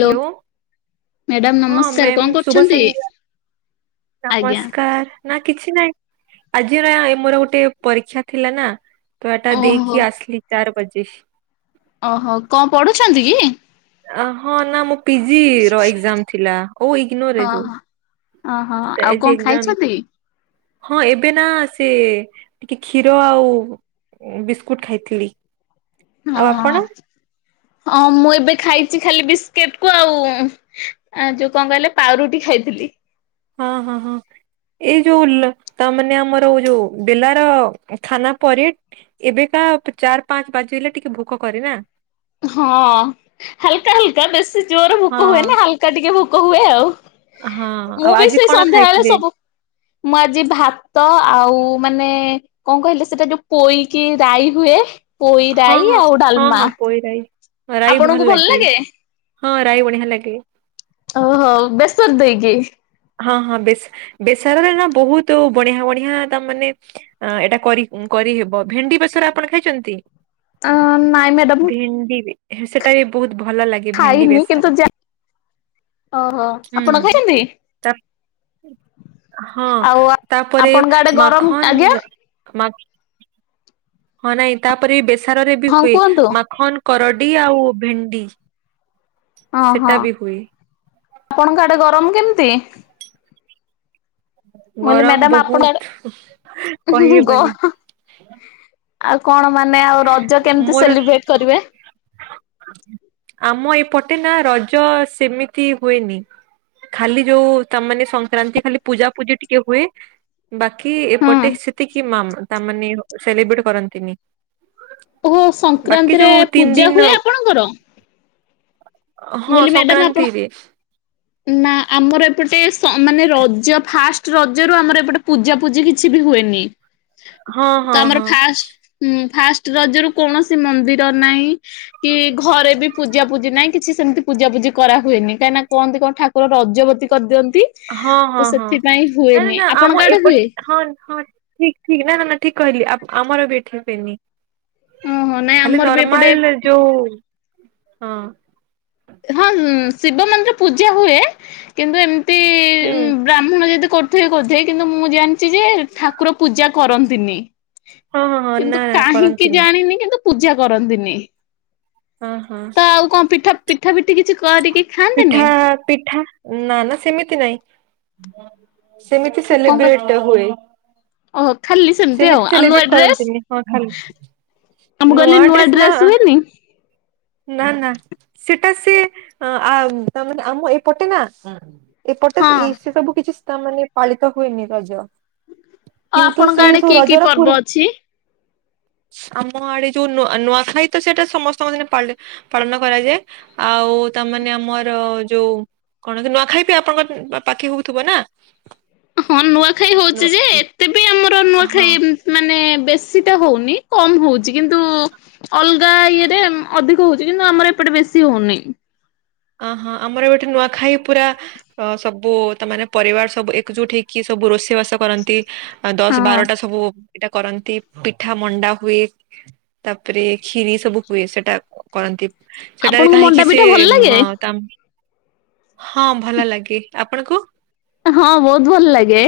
Hello madam ହଁ ନମସ୍କାର କଣ ମ୍ୟାମ୍ ଶୁଭ କରୁଛନ୍ତି? ସନ୍ଧ୍ୟା। ଆଜ୍ଞା। ନମସ୍କାର। ନା କିଛି ନାହିଁ ଆଜିର ଏ ଆ ମୋର ଗୋଟେ ପରୀକ୍ଷା ଥିଲା ନା ତୁ ଆଟା ଓହୋ ଦେଇକି ଆସଲି ଚାର ବଜେ। ଓହୋ କଣ ପଢୁଛନ୍ତି କି? ହଁ ନା ମୋ ପିଜି ର ଏକ୍ଜାମ ଥିଲାଉ ଇଗନୋର ଯୋଉ। ଓହୋ ଓହୋ ତ ଆଉ ଆଜି କଣ ଏକ୍ଜାମ ଖାଇଚନ୍ତି? ହଁ ଏବେ ନା ସେ ଟିକେ କ୍ଷୀର ଆଉ ବିସ୍କୁଟ ଖାଇଥିଲି। ହଁ ଆଉ ଆପଣ ହଁ ମୁଁ ଏବେ ଖାଇଚି ଖାଲି ବିସ୍କିଟ କୁ ଆଉଁ ଆ ଯୋଉ କଣ କହିଲେ ପାଉରୁଟି ଖାଇଥିଲି। ହଁ ହଁ ହଁ। ଏଇ ଯୋଉ ତା ମାନେ ଆମର ଯୋଉ ବେଲାର ଖାନା ପରେ ଏବେକା ଚାର୍ ପାଞ୍ଚ ବାଜ ହେଲେ ଟିକେ ଭୋକ କରେ ନା? ହଁ ହାଲକା ହାଲକା ବେଶୀ ଜୋର ଭୋକ ହୁଏ ହଁ ନି ହାଲକା ଟିକେ ଭୋକ ହୁଏ ଆଉ। ହଁ ଆଉ ମୁଁ ବି ଆଜି ସେଇ କଣ ସନ୍ଧ୍ୟାବେଳେ ଖାଇଥିଲେ? ସବୁ ମୁଁ ଆଜି ଭାତ ଆଉ ମାନେ କଣ କହିଲେ ସେଟା ଯୋଉ ପୋଇକି ରାଇ ହୁଏ ପୋଇ ହଁ ରାଇ ହଁ ଆଉ ହଁ ଡାଲମା। ହଁ ପୋଇ ରାଇ ଆପଣଙ୍କୁ ଭଲ ଲାଗେ? ହଁ ରାଇ ବଢିଆ ଲାଗେ। ଓହୋ ବେସର୍ ଦେଇକି। ହଁ ହଁ ବେସ୍-ବେସରରେ ନା ବହୁତୁ ବଢିଆ ବଢିଆ ତା ମାନେ ଅ ଏଇଟା କରି- କରିହେବ ଭେଣ୍ଡି ବେସର ଆପଣ ଖାଇଚନ୍ତି? ନାଇଁ ମ୍ୟାଡାମ ମୁଁ ଭେଣ୍ଡି ବି ସେଟା ବି ବହୁତ ଭଲ ଲାଗେ। ଭେଣ୍ଡି ଖାଇନି ବେସର କିନ୍ତୁ ଯା-ଓହୋ ଆପଣ ଖାଇଚନ୍ତି? ତାପ୍ -ହଁ ଆଉ ତାପରେ ଆପଣଙ୍କ ଆଡେ ଗରମ ମାଖନ୍ ଆଜ୍ଞା ମାକ୍ ହଁ ନାଇଁ ତାପରେ ବେସାର ରେ ବି ହଁ ହୁଏ କୁହନ୍ତୁ ମାଖନ କରଡି ଆଉ ଭେଣ୍ଡି। ଅ ହଁ ସେଟା ବି ହୁଏ ଆପଣଙ୍କ ଆଡେ ଗରମ କେମତି? କହିଲି ଗରମ ମ୍ୟାଡାମ ଆପଣ ଆଡେ ବହୁତ୍ ଗ କହିହେବନି। ଆଉ କଣ ମାନେ ଆଉ ରଜ କେମିତି ମୋର ସେଲିବ୍ରେଟ୍ କରିବେ? ଆମ ଏପଟେ ନା ରଜ ସେମିତି ହୁଏନି। ଖାଲି ଯୋଉ ତାମାନେ ସଂକ୍ରାନ୍ତି ଖାଲି ପୂଜା ପୂଜି ଟିକେ ହୁଏ ବାକି ହୁଁ ଏପଟେ ସେତିକି ମାମ୍ ତାମାନେ ସେଲିବ୍ରେଟ କରନ୍ତିନି। ଓହୋ ବାକି ସଂକ୍ରାନ୍ତିରେ ଯୋଉ ତିନି ପୂଜା ଦିନ ହୁଏ ଆପଣଙ୍କର? ମୁଁ ହଁ କଇଲି ମ୍ୟାଡ଼ାମ ଆପଣ ସଂକ୍ରାନ୍ତିରେ ନା ଆମର ଏପଟେସ-ମାନେ ରଜ ଫାଷ୍ଟ ରଜ ରୁ ଆମର ଏପଟେ ପୂଜା ପୂଜି କି ଛି ବି ହୁଏନି ହଁ ହଁ ତମର ହଁ। ଫାଷ୍ଟ ହୁଁ ଫାଷ୍ଟ ରଜ ରୁ କୌଣସି ମନ୍ଦିର ନାହିଁ କି ଘରେ ବି ପୂଜା ପୂଜି ନାହିଁ କି କିଛି ସେମିତି ପୂଜା ପୂଜି କରାହୁଏନି କାହିଁ ନା କହନ୍ତି କଣ ଠାକୁର ରଜବତୀ କରିଦିଅନ୍ତି। ହଁ ତ ହଁ ହଁ ସେଥିପାଇଁ ନା ନା ହୁଏନି ନା ଆପଣଙ୍କ ଆମ ଆଡେ ହୁଏ? ଏପଟ ହନ୍ ହନ୍ ଠିକ୍ ଠିକ୍ ନା ନା ନା ଠିକ୍ କହିଲି ଆମ୍-ଆମର ବି ଏଠିପେନି। ଓହୋ ନାଇଁ ଖାଲି ଆମର ବି ଏପଟେ ନର୍ମାଲ ଯୋଉ ହଁ। ହଁ ନ୍ ଶିବ ମନ୍ଦିର ପୂଜା ହୁଏ କିନ୍ତୁ ଏମିତି- ହୁଁ ଉଁ ବ୍ରାହ୍ମୁଣ ଯଦି କ ଥିବେ ବୋଧେ କିନ୍ତୁ ମୁଁ ଜାଣିଚି ଯେ ଠାକୁର ପୂଜା କରନ୍ତିନି। ହଁ ହଁ ହଁ ନା କିନ୍ତୁ ନା କାହିଁକି କରନ୍ତିନି। ଜାଣିନି କିନ୍ତୁ ପୂଜା କରନ୍ତିନି। ହଁ ହଁ। ତ ଆଉ କଣ ପିଠା ପିଠା ପିଠି କିଛି କରିକି ପିଠା ଖାଆନ୍ତେନି? ପିଠା ନା ନା ସେମିତି ନାଇଁ ସେମିତି କଣ ସେଲିବ୍ରେଟ୍ ହୁଏ। ଓହୋ ଖାଲି ଆଉ ସେମିତି ଆଉ ନୂଆ ସେଲିବ୍ରେଟ୍ ଡ୍ରେସ୍ କରନ୍ତିନି। ହଁ ଖାଲି ଆମ କହିଲି ନୂଆ ଡ୍ରେସ୍ ନା। ହୁଏନି? ନା ନା ସେଟା ସିଏ ଆ ତା ମାନେ ଆମ ଏପଟେ ନା ଏପଟେ ହଁ। ଇ ସେସବୁ କିଛି ତା ମାନେ ପାଳିତ ହୁଏନି ରଜ। ଆଉ କିନ୍ତୁ ଆପଣଙ୍କ ସେଇ ଆଡେ କି ସବୁ କି ରଜର ପର୍ବ ପୁର୍ ଅଛି? ଆମ ଆଡେ ଯୋଉ ନୂ ନୂଆଖାଇ ତ ସେଟା ସେଇଟା ସମସ୍ତଙ୍କ ଦିନେ ପାଲେ। ପାଳନ କରାଯାଏ। ଆଉ ତାମାନେ ଆମର ଯୋଉ କଣ କି ନୂଆଖାଇ ବି ଆପଣଙ୍କ ପାଖି ହୁଉଥିବ ନା। ହଁ ନୂଆଖାଇ ହୋଉଛି ଯେ ଏତେ ବି ଆମର ନୂଆଖାଇ ହଁ ମାନେ ବେଶୀ ଟା ହୋଉନି କମ୍ ହୋଉଛି କିନ୍ତୁ ଅଲଗା ଇଏରେ ଅଧି କୁହୁଛି କିନ୍ତୁ ଆମର ଏପଟେ ବେଶୀ ହଉନି। ଅହଁ ଆମର ଏପଟେ ନୂଆଖାଇ ପୁରା ଅ ସବୁ ତ ମାନେ ପରିବାର ସବୁ ଏକଜୁଟ ହେଇକି ସବୁ ରୋଷେଇ ବାସ କରନ୍ତି। ହଁ ଦଶ ବାରଟା ସବୁ ଇଟା କରନ୍ତି ପିଠା ମଣ୍ଡା ହୁଏ। ତାପରେ ଖିରି ସବୁ ହୁଏ, ସେଟା କରନ୍ତି ସେଟାରେ ଆପଣଙ୍କୁ ମଣ୍ଡା କାହିଁକି ସେ ପିଠା ଭଲ ଲାଗେ? ତାମ୍ହି ହଁ ଭଲ ଲାଗେ, ଆପଣଙ୍କୁ? ହଁ ବୋହୁତ ଭଲଲାଗେ।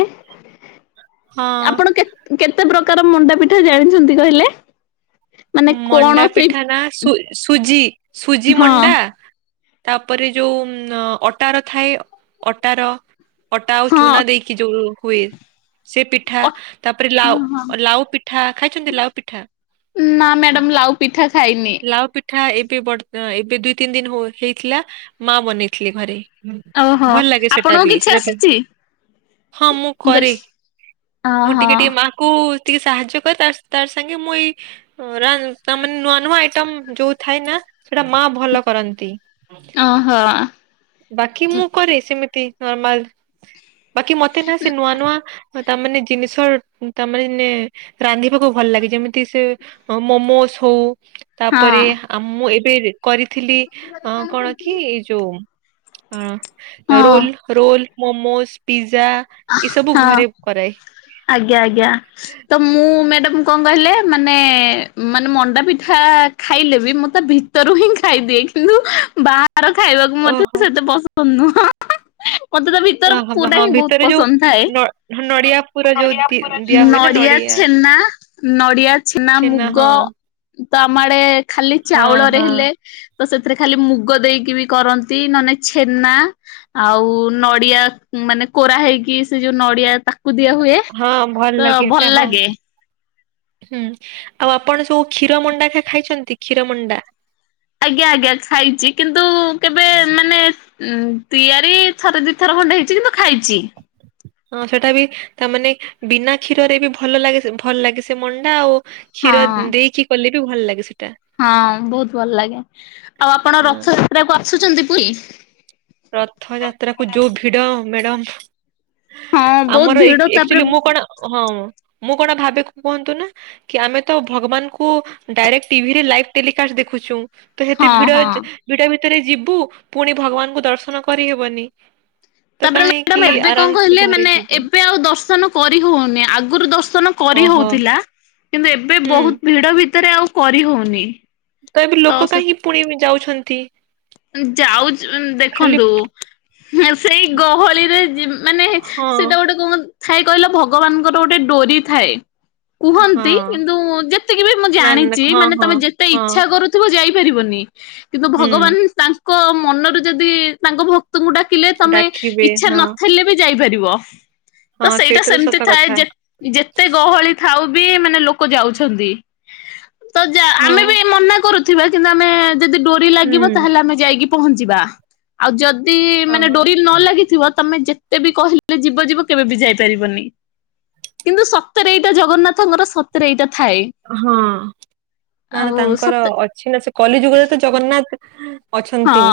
ହଁ ଆପଣ କେ କେତେ ପ୍ରକାର ମଣ୍ଡା ପିଠା ଜାଣିଛନ୍ତି କହିଲେ? ମାନେ କଣ ମଣ୍ଡା ସେଇ ପିଠା ନା ସୁ ସୁଜି ସୁଜି ହଁ ମଣ୍ଡା ତାପରେ ଯୋଉ ଅଟାର ଥାଏ ଅଟାର ଅଟା ଆଉ ହଁ ଚୁନା ଦେଇକି ଯୋଉ ହୁଏ ସେ ପିଠା ଅଟ ତାପରେ ହଁ ହଁ। ଲାଉ ଲାଉ ପିଠା, ଖାଇଛନ୍ତି ଲାଉ ପିଠା? ନା ମ୍ୟାଡାମ ଲାଉ ପିଠା ଖାଇନି। ଏଠା ଏବେ ବଡ ଏବେ ଦୁଇ ତିନି ଦିନ ହୋ ହେଇଥିଲା, ମା ବନେଇଥିଲେ ଘରେ। ଓହୋ ଭଲ ଲାଗେ ସେଟା ଆପଣଙ୍କୁ ବି କିଛି ସେଟା ବି। ଆସିଛି? ହଁ ମୁଁ କରେ, ମୁଁ ଓହୋ ଟିକେ ଟିକେ ମା କୁ ଟିକେ ସାହାଯ୍ୟ କରେ, ତାର୍ ତାର୍ ସାଙ୍ଗେ ମୁଁ ଏଇ ଓରାନ୍ ତାମାନ୍ ନୂଆ ନୂଆ ଆଇଟମ୍ ଯୋଉ ଥାଏ ନା, ସେଟା ମା ଭଲ କରନ୍ତି। ଓହୋ। ବାକି ହଁ ମୁଁ କରେ ସେମିତି ନର୍ମାଲ, ବାକି ମତେ ନା ସେ ନୂଆ ନୂଆ ହ ତାମାନେ ଜିନିଷ ତାମାରି ନେ ରାନ୍ଧିବାକୁ ଭଲ ଲାଗେ ଯେମିତି ସେ ମୋମୋସ୍ ହୋ ତାପରେ ହଁ ଆ ମୁଁ ଏବେ କରିଥିଲି ଅ କଣ କି ଏଇ ଯୋଉ ହଁ ରୋଲ୍ ରୋଲ୍, ମୋମୋସ୍, ପିଜା ଏସବୁ ହଁ ଘରେ କରାଏ। ଆଜ୍ଞା ଆଜ୍ଞା। ତ ମୁଁ ମ୍ୟାଡାମ କଣ କହିଲେ ମାନେ ମାନେ ମଣ୍ଡା ପିଠା ଖାଇଲେ ବି ମୁଁ ତା ଭି ଭରୁ ହିଁ ଖାଇଦିଏ, କିନ୍ତୁ ବାହା ହାର ଖାଇବାକୁ ମତେ ଓହୋ ସେତେ ପସନ୍ଦ ନୁହଁ। ମତେ ତା ଭିତର ଓହୋ ପୁରା ହଁ ହିଁ ବହୁତ୍ ଭିତରେ ଯୋଉ ପସନ୍ଦ ଥାଏ। ନ ନଡିଆ ପୁର ଯୋଉ ଦି ଦିଆ ହୁଏ ନା ନଡିଆ ଛେନା ନଡିଆ, ଛେନା, ମୁଗ ତ ଆମ ଆଡେ ଖାଲି ହଁ ଚାଉଳରେ ହଁ ହେଲେ ତ ସେଥିରେ ଖାଲି ମୁଗ ଦେଇକି ବି କରନ୍ତି ନନେ ଛେନା ଆଉ ନଡିଆ ମାନେ କୋରା ହେଇକି ସେ ଯୋଉ ନଡିଆ। କୁଦିଆ ହୁଏ ହଁ ଭଲ ତ ଲାଗେ ଏଟା ଭଲ ହଁ ଲାଗେ। ହୁଁ ଆଉ ଆପଣ ସବୁ କ୍ଷୀର ମଣ୍ଡା ଖ ଖାଇଛନ୍ତି କ୍ଷୀର ମଣ୍ଡା? ଆଜ୍ଞା ଆଜ୍ଞା ଖାଇଛି କିନ୍ତୁ କେବେ ମାନେ ଉଁ ତିଆରି ଥରେ ଦୁଇଥର ଖଣ୍ଡେ ହେଇଛି କିନ୍ତୁ ଖାଇଛି। ହଁ ସେଟା ବି ତାମାନୋନେ ବିନା କ୍ଷୀରରେ ବି ଭଲ ଲାଗେ ଭଲ ଲାଗେ ସେ ମଣ୍ଡା ଆଉ ହଁ କ୍ଷୀର ଦେଇକି କଲେ ବି ଭଲ ଲାଗେ ସେଟା। ହଁ ବହୁତ ଭଲ ଲାଗେ ଆଉ ଆପଣ ହଁ ରଥଯାତ୍ରା କ ଆସୁଛନ୍ତି ପୁରୀ? ରଥ ଯାତ୍ରା କୁ ଯୋଉ ଭିଡ ମେଡମ। ହଁ ବହୁତ ଆମର ଭିଡ ଏକ୍ ତାପରେ ଚୁଲି ମୁଁ କଣ ହଁ ମୁଁ କଣ ଭାବେ କୁ କୁହନ୍ତୁ ନା? କି ଆମେ ତ ଭଗବାନଙ୍କୁ ଡାଇରେକ୍ଟ ଟିଭିରେ ଲାଇଭ ଟେଲିକାଷ୍ଟ ଦେଖୁଛୁ। ତ ସେତେ ହଁ ଭିଡ ହଁ ଭିଡ ଭିତରେ ଯିବୁ ପୁଣି ଭଗବାନଙ୍କୁ ଦର୍ଶନ କରିହେବନି। ତ ତାପରେ ମେଡାମ୍ କାହିଁକି ଏବେ ଆରାମ କଣ ସେ କହିଲେ ଘରେ ମାନେ ଯିବ ଏବେ ଆଉ ଦର୍ଶନ କରି ହଉନି ଆଗରୁ ଦର୍ଶନ କରି ଓହୋ ହଉଥିଲା କିନ୍ତୁ ଏବେ ହୁଁ ବହୁତ ଭିଡ ଭିତରେ ଆଉ କରି ହଉନି। ତ ଏବେ ଲୋକ କାହିଁକି ପୁଣି ଯାଉଛନ୍ତି? ଯାଉଛି ଲ ଖାଲି ଦେଖନ୍ତୁ। ସେଇ ଗହଳିରେ ଯି ମାନେ ହଁ ସେଟା ଗୋଟେ କ ଥାଏ କହିଲ ଭଗବାନଙ୍କର ଗୋଟେ ଡୋରି ଥାଏ। କୁହନ୍ତି ହଁ କିନ୍ତୁ ଯେତିକି ବି ମୁଁ ନା ନା ନା ଜାଣିଛି ହଁ ମାନେ ହଁ ତମେ ଯେତେ ହଁ ଇଚ୍ଛା କରୁ। ଥିବ ଯାଇପାରିବନି କିନ୍ତୁ ହୁଁ ଭଗବାନ ତାଙ୍କ ମନରେ ଯଦି ତାଙ୍କ ଭକ୍ତଙ୍କୁ ଡା। କିଲେ ତମେ ଡାକିବେ ଇଚ୍ଛା ହଁ ନଥିଲେ ବି ଯାଇପାରିବ। ତ ହଁ ସେଇଟା ତ ସେମିତି ସତ ଥାଏ କଥା ଯେ ଯେତେ ଗହଳି। ଥାଉ ବି ମାନେ ଲୋକ ଯାଉଛନ୍ତି ତ ହଁ ଆମେ ବି ମନା କରୁଛୁ। କିନ୍ତୁ ଆମେ ଯଦି ଡୋରି ଲାଗିବ ହୁଁ ତାହେଲେ ଆମେ ଯାଇକି ପହଞ୍ଚିବା। ଆଉ ଯଦି ମାନେ ହଁ ଡୋରି ନ ଲାଗିଥିବ ତମେ ଯେ। ତେ ବି କହିଲେ ଯିବ ଯିବ କେବେ ବି ଯାଇପାରିବନି। କିନ୍ତୁ ସତରେ ଏଇଟା ଜଗନ୍ନାଥଙ୍କର ସତରେ ଏଇଟା ଥାଏ। ହଁ ନା ଆଉ ନା ତାଙ୍କର ସତ ଅଛି ନା ସେ କଲି ଯୁଗରେ ତ ଜଗନ୍ନାଥ ଅଛନ୍ତି।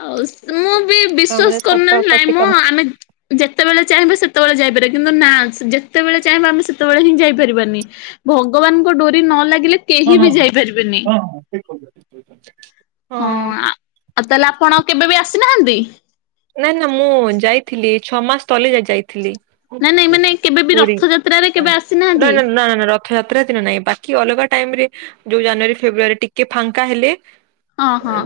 ହଉ ମୁଁ ବି ତାମାନେ ବିଶ୍ଵାସ ସତ କରୁନଥିଲି ନାଇଁ ପ୍ରତିକା ମୁଁ ଆମେ ଯେତେବେଳେ ଚାହିଁବା ସେତେବେଳେ ଯାଇପାରିବା କିନ୍ତୁ ନା ଯେତେବେଳେ ଚାହିଁବା ଆମେ ସେତେବେଳେ ହିଁ ଯାଇପାରିବାନି। ଭଗବାନଙ୍କ ଡୋରି ନ ଲାଗିଲେ। କେହି ବି ଯାଇପାରିବେନି ହଁ। ଆଉ ତାହେଲେ ଆପଣ କେବେ ବି ଆସିନାହାନ୍ତି? ନା ନା ମୁଁ ଯାଇଥିଲି ଛଅ ମାସ ତଲେ ଯ ଯାଇଥିଲି। ନାଇଁ ନାଇଁ ମାନେ କେବେ ବି ପୁରୀ ରଥଯାତ୍ରାରେ କେବେ ର ଆସିନାହାନ୍ତି ନା ନା ର ଥଯାତ୍ରା ଦିନ ନାହିଁ ବାକି ଅଲଗା ଟାଇମରେ ଯୋଉ ଜାନୁଆରୀ ଫେବୃାରୀ ଟିକେ ଫାଙ୍କା ହେଲେ। ହଁ ହଁ।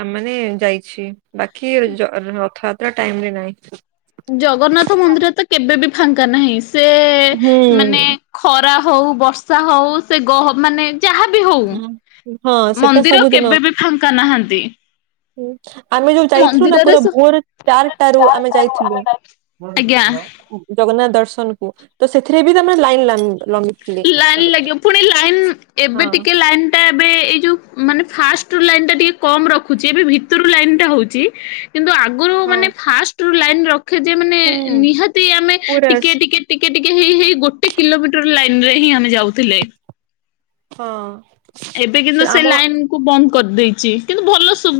ଆମେମାନେ ଯାଇଛି ବାକି ଜ। ରଥଯାତ୍ରା ଟାଇମ ରେ ନାହିଁ। ଜଗନ୍ନାଥ ମନ୍ଦିର ତ କେବେ ବି ଫାଙ୍କା ନାହିଁ ସେ ହୁଁ ମାନେ ଖରା ହଉ ବର୍ଷା ହଉ ସେ ଗହ ମାନେ। ଯାହା ବିି ହଉ ହୁଁ। ହଁ ସେଟା ମନ୍ଦିର କେବେ ବି ଫାଙ୍କା ନାହାନ୍ତି। ହ ଆମେ ଯୋଉ ଯାଇଥିଲୁ ନା ମନ୍ଦିରରେ ପୁରା ସ ଭୋର ଚାରିଟାରୁ ଆମେ ଯାଇଥିଲୁ। ଆଜ୍ଞା। ଜଗନ୍ନାଥ ଦର୍ଶନ କୁ ତ ସେଥିରେ ବି ତେ ଲାଇନ ଲାଇନ୍। ଲାଇନ୍ ଲାଗିବ ପୁଣି ଲାଇନ୍ ଏବେ ହଁ ଟିକେ ଲାଇନ୍ ଟା ଏବେ ଏଇ ଯୋଉ ମାନେ ଫାଷ୍ଟ ରୁ ଲାଇନ୍ ଟା ଟିକେ କମ୍ ରଖୁଛି ଏବେ ଭିତୁରୁ ଲାଇନ୍ ଟା ହୋଉଚି କିନ୍ତୁ ଆଗୁରୁ ହଁ। ଫାଷ୍ଟରୁ ଲାଇନ୍ ରଖିଥିବେ ମାନେ ହୁଁ ନିହାତି ଆମେ ପୁରା ଟିକେ ଟିକେ ଟିକେ ଟିକେ ହେଇ ହେଇ ଗୋଟେ କିଲୋମିଟର ଲାଇନ୍ ରେ ହିଁ ଆମେ ଯାଉଥିଲେ। ହଁ। ଏବେ କିନ୍ତୁ ସେ ଲାଇନ୍ କୁ ବନ୍ଦ କରିଦେଇଛି କିନ୍ତୁ ଭଲ ସୁ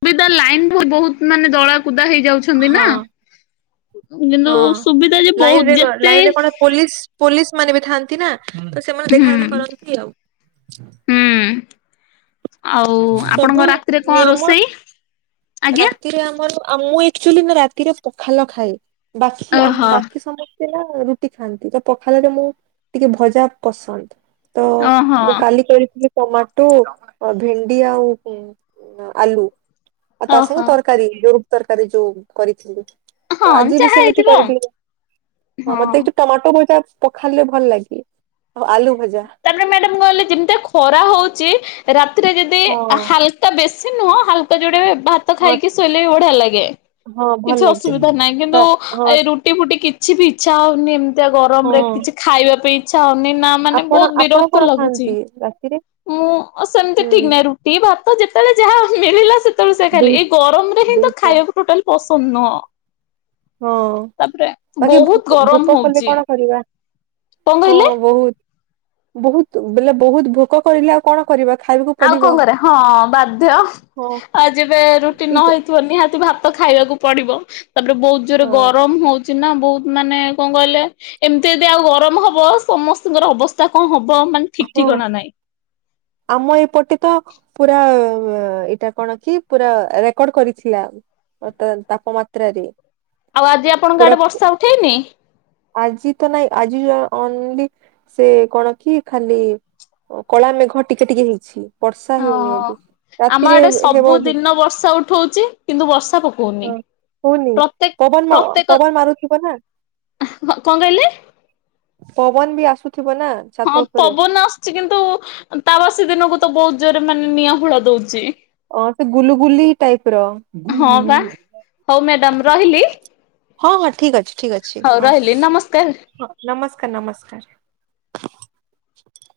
ସୁବିଧା ଲାଇନ୍ ବହୁତ୍ ମାନେ ଦଳା କୁଦା ହେଇଯାଉଛି। ହୋଉଛନ୍ତି ହଁ ନାଁ କିନ୍ତୁ ହଁ ସୁବିଧା ଯେ ଲାଇନ ରେ ବହୁତ ଯେତେ ଲାଇନ ରେ କଣ ପୋଲିସ ପୋଲିସ ମାନେ ବି ଥାନ୍ତି ନା ତ ସେମାନେ ହୁଁ ଦେଖା ରେଖା କରନ୍ତି ଆଉ। ହୁଁ ଆଉ ସବୁ ଆପଣଙ୍କର ରାତିରେ କଣ ନିୟମ ରୋଷେଇ? ଆଜ୍ଞା। ରାତିରେ ଆମର ମୁଁ ଏ କଚୁଆଲି ରାତିରେ ପଖାଲ ଖାଏ ବାକି ଆମ ଓହୋ। ବାକି ସମ ସେ ହେଲା ରୁଟି ଖାଆନ୍ତି ତ ପଖାଲରେ ମୁଁ ଟିକେ ଭଜା ପସନ୍ଦ। ତ ଓହୋ ମୁଁ କାଲି କରିଥିଲି ଟମାଟୋ ଭେଣ୍ଡି ଆଉ ଆଲୁ ଆଉ ତା ଓହୋ ସାଙ୍ଗେ ତରକାରୀ ଯୋଉ ତରକାରୀ ଯୋଉ କରିଥିଲି ତ ହଁ ଆଜି ବି ଯାହା ସେମିତି ହେଇଥିବ ଆଉ କରିବି ହଁ ମତେ ଟମାଟୋ ଭଜା ପଖାଲରେ ଭଲ ଲାଗେ ଆଉ ଆଲୁ ଭଜା। ତାପରେ ମ୍ୟାଡାମ କହିଲେ ଯେମିତିଆ ଖରା ହୋଉଛି ରାତିରେ ଯଦି ହଁ ହାଲ କା ବେଶୀ ନୁହଁ ହାଲକା ଯୋଡେ ଭା ତ ହଁ ଖାଇକି ଶୋଇଲେ ବି ବଢିଆ ଲାଗେ ହଁ ଭଲ କିଛି ଲାଗେ। ଅସୁବିଧା ନାହିଁ କିନ୍ତୁ ହଁ ଏ ରୁଟି ଫୁଟି କିଛି ବି ଇଚ୍ଛା ହୋଉନି। ଏମିତିଆ ଗରମରେ ହଁ କିଛି ଖାଇବା ପାଇଁ ଇଚ୍ଛା ହୋଉନି ନା ମାନେ ଆପଣ ବହୁତ ଆପଣ ବିରକ୍ତ କଣ ଲାଗୁଛି। ଖାଆନ୍ତି ରାତିରେ? ମୁଁ ସେମିତି ହୁଁ ଠିକ ନାଇଁ ରୁ ରୁଟି ଭାତ ଯେତେବେଳେ ଯାହା ମିଳିଲା ସେତେବେଳେ ସେୟା ଖାଇଲି ଦୁଇ ଏଇ ଗରମ ରେ ହିଁ ତ ଦୁଇଟା ଖାଇବାକୁ ଟୋଟାଲି ପସନ୍ଦ ନୁହଁ, ହଁ ତାପରେ ବାକି ବହୁତ୍ ଭୋକ ଗରମ ଭୋକ କଲେ ହୋଉଛି। କଣ କରିବା ହଁ ବହୁତ୍ ବହୁତ୍ ବୋଇଲେ ବହୁତ ଭୋକ କରିଲେ ଆଉ କଣ କରିବା ଖାଇବାକୁ ଆଉ ପଡିବ କଣ କରିବା ହଁ ବାଧ୍ୟ। ହଁ ଆଉ ଯେବେ ରୁଟି ନ ଠିକ ହେଇଥିବ ନିହାତି ଭାତ ଖାଇବାକୁ ପଡିବ ତାପରେ ବହୁତ୍ ଜୋରେ ହଁ ଗରମ ହୋଉଛି ନା ବହୁତ ମାନେ କଣ କହିଲେ ଏମିତି ଯଦି ଆଉ ଗରମ ହବ ସମସ୍ତଙ୍କର ଅବସ୍ଥା କଣ ହବ ମାନେ ଠିକ୍ ହଁ ଠିକଣା ନାଇଁ। ଆମ ଏଇପଟେ ତ ପୁରା ଏଇଟା କଣ କି ପୁରା ରେକର୍ଡ କରିଥିଲା ତା ତାପମାତ୍ରାରେ। ଆଉ ଆଜି ଆପଣଙ୍କ ପୁରା ଆଡେ ବର୍ଷା ଉଠେଇନି? ଆଜି ତ ନାଇଁ ଆଜି ଅନଲି ସେ କଣ କି ଖାଲି କଳା ମେଘ ଟିକେ ଟିକେ ହେଇଛି। ବର୍ଷା ହେଉନି ଓହୋ ଏବେ। ଆମ ରାତିରେ ଆଡେ ହେବ ବି ସବୁଦିନ ବର୍ଷା ଉଠୋଉଚି କିନ୍ତୁ ବର୍ଷା ପକୋଉନି। ହୋଉନି ପବନ ପବନ ମାରୁଥିବ ନା। ହଁ। କଣ କହିଲେ? ପବନ ବି ଆସୁଥିବ ନା? ହଁ ଛାତ ଉପରେ ପବନ ଆସୁଛି କିନ୍ତୁ ତାବାସୀ ଦିନକୁ ତ ବହୁତ୍ ଜୋରେ ମାନେ ନିଆଁ ହୁଳା ଦୋଉଛି। ଅଁ ସେ ଗୁଲୁଗୁଲି ଟାଇପ୍ ର। ହଁ ବା ହଉ ମ୍ୟାଡାମ ହଁ ହଁ ଠିକ୍ ଅଛି। ଠିକ ଅଛି ହୋଉ ହଁ ରହିଲି ନମସ୍କାର। ହଁ ନମସ୍କାର ନମସ୍କାର।